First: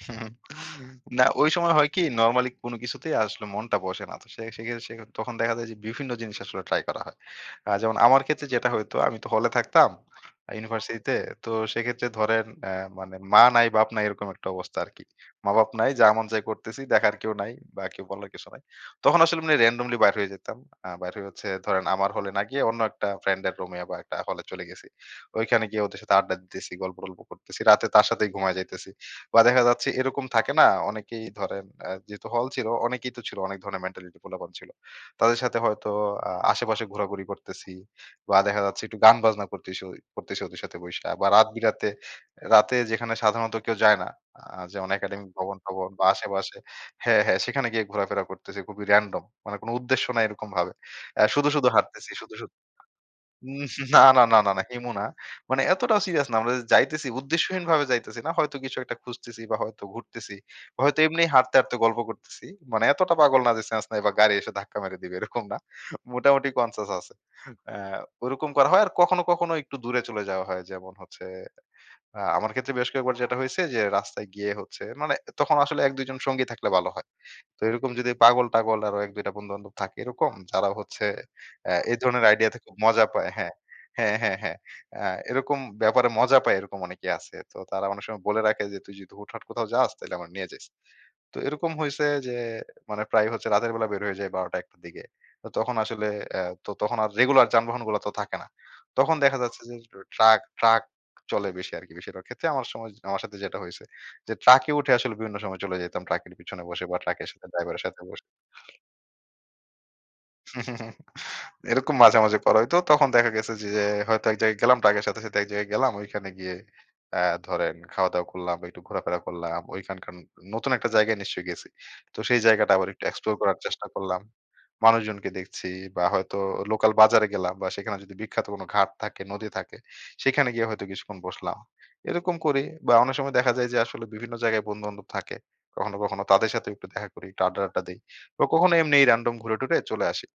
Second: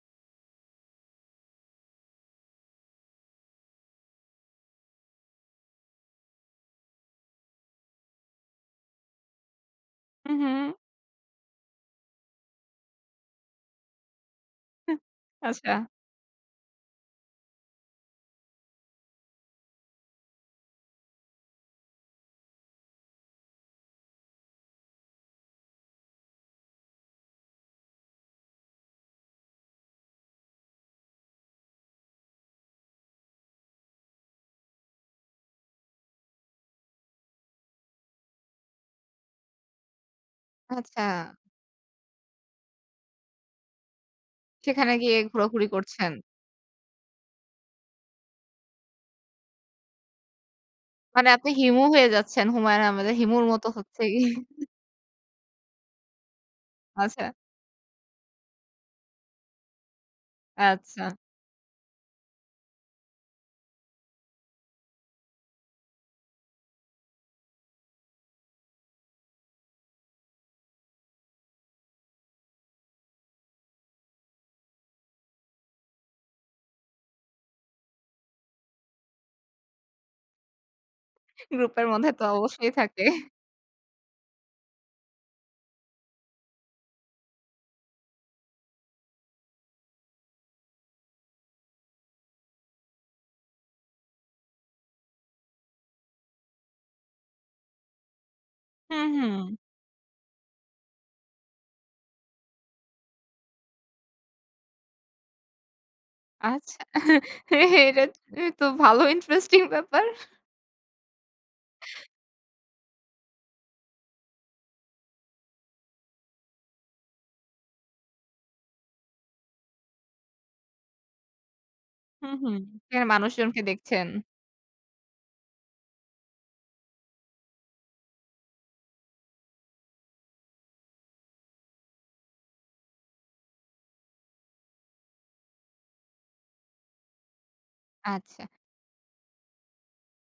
না ওই সময় হয় কি নরমালি কোন কিছুতেই আসলে মনটা বসে না। তো সে সেখে সেক্ষেত্রে তখন দেখা যায় যে বিভিন্ন জিনিস আসলে ট্রাই করা হয়। আ যেমন আমার ক্ষেত্রে যেটা হইতো আমি তো হলে থাকতাম হু, হু। ইউনিভার্সিটি তে। তো সেক্ষেত্রে ধরেন আ মানে মা নাই বাপ নাই এরকম একটা অবস্থা হু, আরকি। মা-বাপ আচ্ছা। নাই যা এমন চাই করতেছি, দেখার কেউ নাই বা কেউ বলার কিছু নাই। তখন আসলে মানে রেনডমলি বাইর হয়ে যেতাম। আ বাইর হয়ে হচ্ছে ধরেন আমার হলে না গিয়ে অন্য একটা ফ্রেন্ডের রুমে বা একটা হলে চলে গেছি। ওইখানে গিয়ে ওদের সাথে আড্ডা দিতেছি, গল্প টল্প করতেছি। রাতে তার সাথেই ঘুমায়ে যাইতেছি। বা দেখা যাচ্ছে এরকম থাকে না? অনেকেই ধরেন আ যেহেতু হল ছিল অনেকেই তো ছিল অনেক ধরনের মেন্টালিটি পোলাপান ছিল। তাদের সাথে হয়তো আ আশেপাশে ঘোরাঘুরি করতেছি বা দেখা যাচ্ছে একটু গান বাজনা করতেছি- করতেছি ওদের সাথে বইসা বা আচ্ছা। রাত বিরাতে রাতে যেখানে সাধারণত কেউ যায় না। আ যেমন সেখানে গিয়ে একাডেমিক ঘোরাঘুরি ভবন-টবন বা করছেন। আশেপাশে হ্যাঁ, হ্যাঁ সেখানে গিয়ে ঘোরাফেরা করতেছি। খুবই র‍্যান্ডম মানে কোন উদ্দেশ্য নাই এরকম ভাবে। আ মানে শুধু, আপনি শুধু, হিমু হয়ে হাঁটতেছি শুধু, যাচ্ছেন শুধু, হুমায়ূন আহমেদের হিমুর মত হচ্ছে না, না, এই? না, না, না হিমু না। মানে এতটা সিরিয়াস না। আমরা যাইতেছি, আচ্ছা। উদ্দেশ্যহীনভাবে যাইতেছি না। হয়তো কিছু একটা খুঁজতেছি বা হয়তো ঘুরতেছি। হয়তো আচ্ছা। এমনি হাঁটতে, হাঁটতে, গল্প করতেছি। মানে এতটা পাগল না যে সেন্স নাই বা গাড়ি এসে ধাক্কা মেরে দিবে। এরকম না মোটামুটি কনসিয়াস আছে। আ ওরকম করা হয় আর কখনো, কখনো একটু দূরে চলে যাওয়া হয় যেমন হচ্ছে, আ আমার ক্ষেত্রে বেশ কয়েকবার যেটা হয়েছে যে রাস্তায় গিয়ে হচ্ছে, মানে তখন আসলে ১-২ জন সঙ্গী থাকলে ভালো হয়। তো এরকম যদি পাগল টাগল আরো ১-২ টা বন্ধু-বান্ধব থাকে এরকম যারা হচ্ছে আ গ্রুপের এ মধ্যে তো ধরনের আইডিয়া তে অবশ্যই খুব থাকে। মজা পায়। হ্যাঁ, হ্যাঁ, হ্যাঁ, হ্যাঁ। আ এরকম ব্যাপারে মজা পায় এরকম অনেকে আছে। তো তারা অনেক সময় বলে রাখে যে, "তুই যদি হুট হাট কোথাও যাস তাহলে আমরা নিয়ে যাইস।" তো এরকম হইছে যে মানে প্রায় হচ্ছে রাতের বেলা বের হয়ে যায় ১২ টা ১ টার দিকে। তখন আসলে অ্যা তো তখন আর রেগুলার যানবাহনগুলা তো থাকে না। হু, তখন দেখা হুম। যাচ্ছে যে ট্রাক, ট্রাক, চলে বেশি আরকি, বেশিরভাগ ক্ষেত্রে আমার সময় আমার সাথে যেটা হইছে। যে ট্রাকে উঠে আসলে বিভিন্ন সময় চলে যেতাম ট্রাকের পেছনে আচ্ছা। বসে বা ট্রাকের সাথে ড্রাইভারের সাথে এটা বসে। তো ভালো ইন্টারেস্টিং ব্যাপার। এরকম মাঝে, মাঝে, করা হইত। তখন দেখা গেছে যে, যে, হয়তো এক জায়গায় গেলাম ট্রাকের সাথে, সাথে, এক জায়গায় গেলাম। ঐখানে গিয়ে আ ধরেন খাওয়া-দাওয়া করলাম একটু ঘোরাফেরা করলাম। ঐখানকার ন নতুন একটা জায়গায় নিশ্চয়ই গেছি। তো হুম, সেই হুম। জায়গাটা আবার একটু সেখানে এক্সপ্লোর করার মানুষজনকে চেষ্টা দেখছেন। করলাম, মানুষজনকে দেখছি, বা হয়তো লোকাল বাজারে গেলাম, বা সেখানে যদি বিখ্যাত কোন ঘাট থাকে, নদী থাকে সেখানে গিয়ে হয়তো কিছুক্ষণ বসলাম। এরকম করি বা অনেক সময় দেখা যায় যে আসলে বিভিন্ন জায়গায় বন্ধু-বান্ধব থাকে। কখনো, কখনো, তাদের সাথে একটু দেখা করি একটু আড্ডা-টাড্ডা দেই। বা আচ্ছা। কখনো এমনি র‍্যান্ডম ঘুরে টুরে চলে আসি।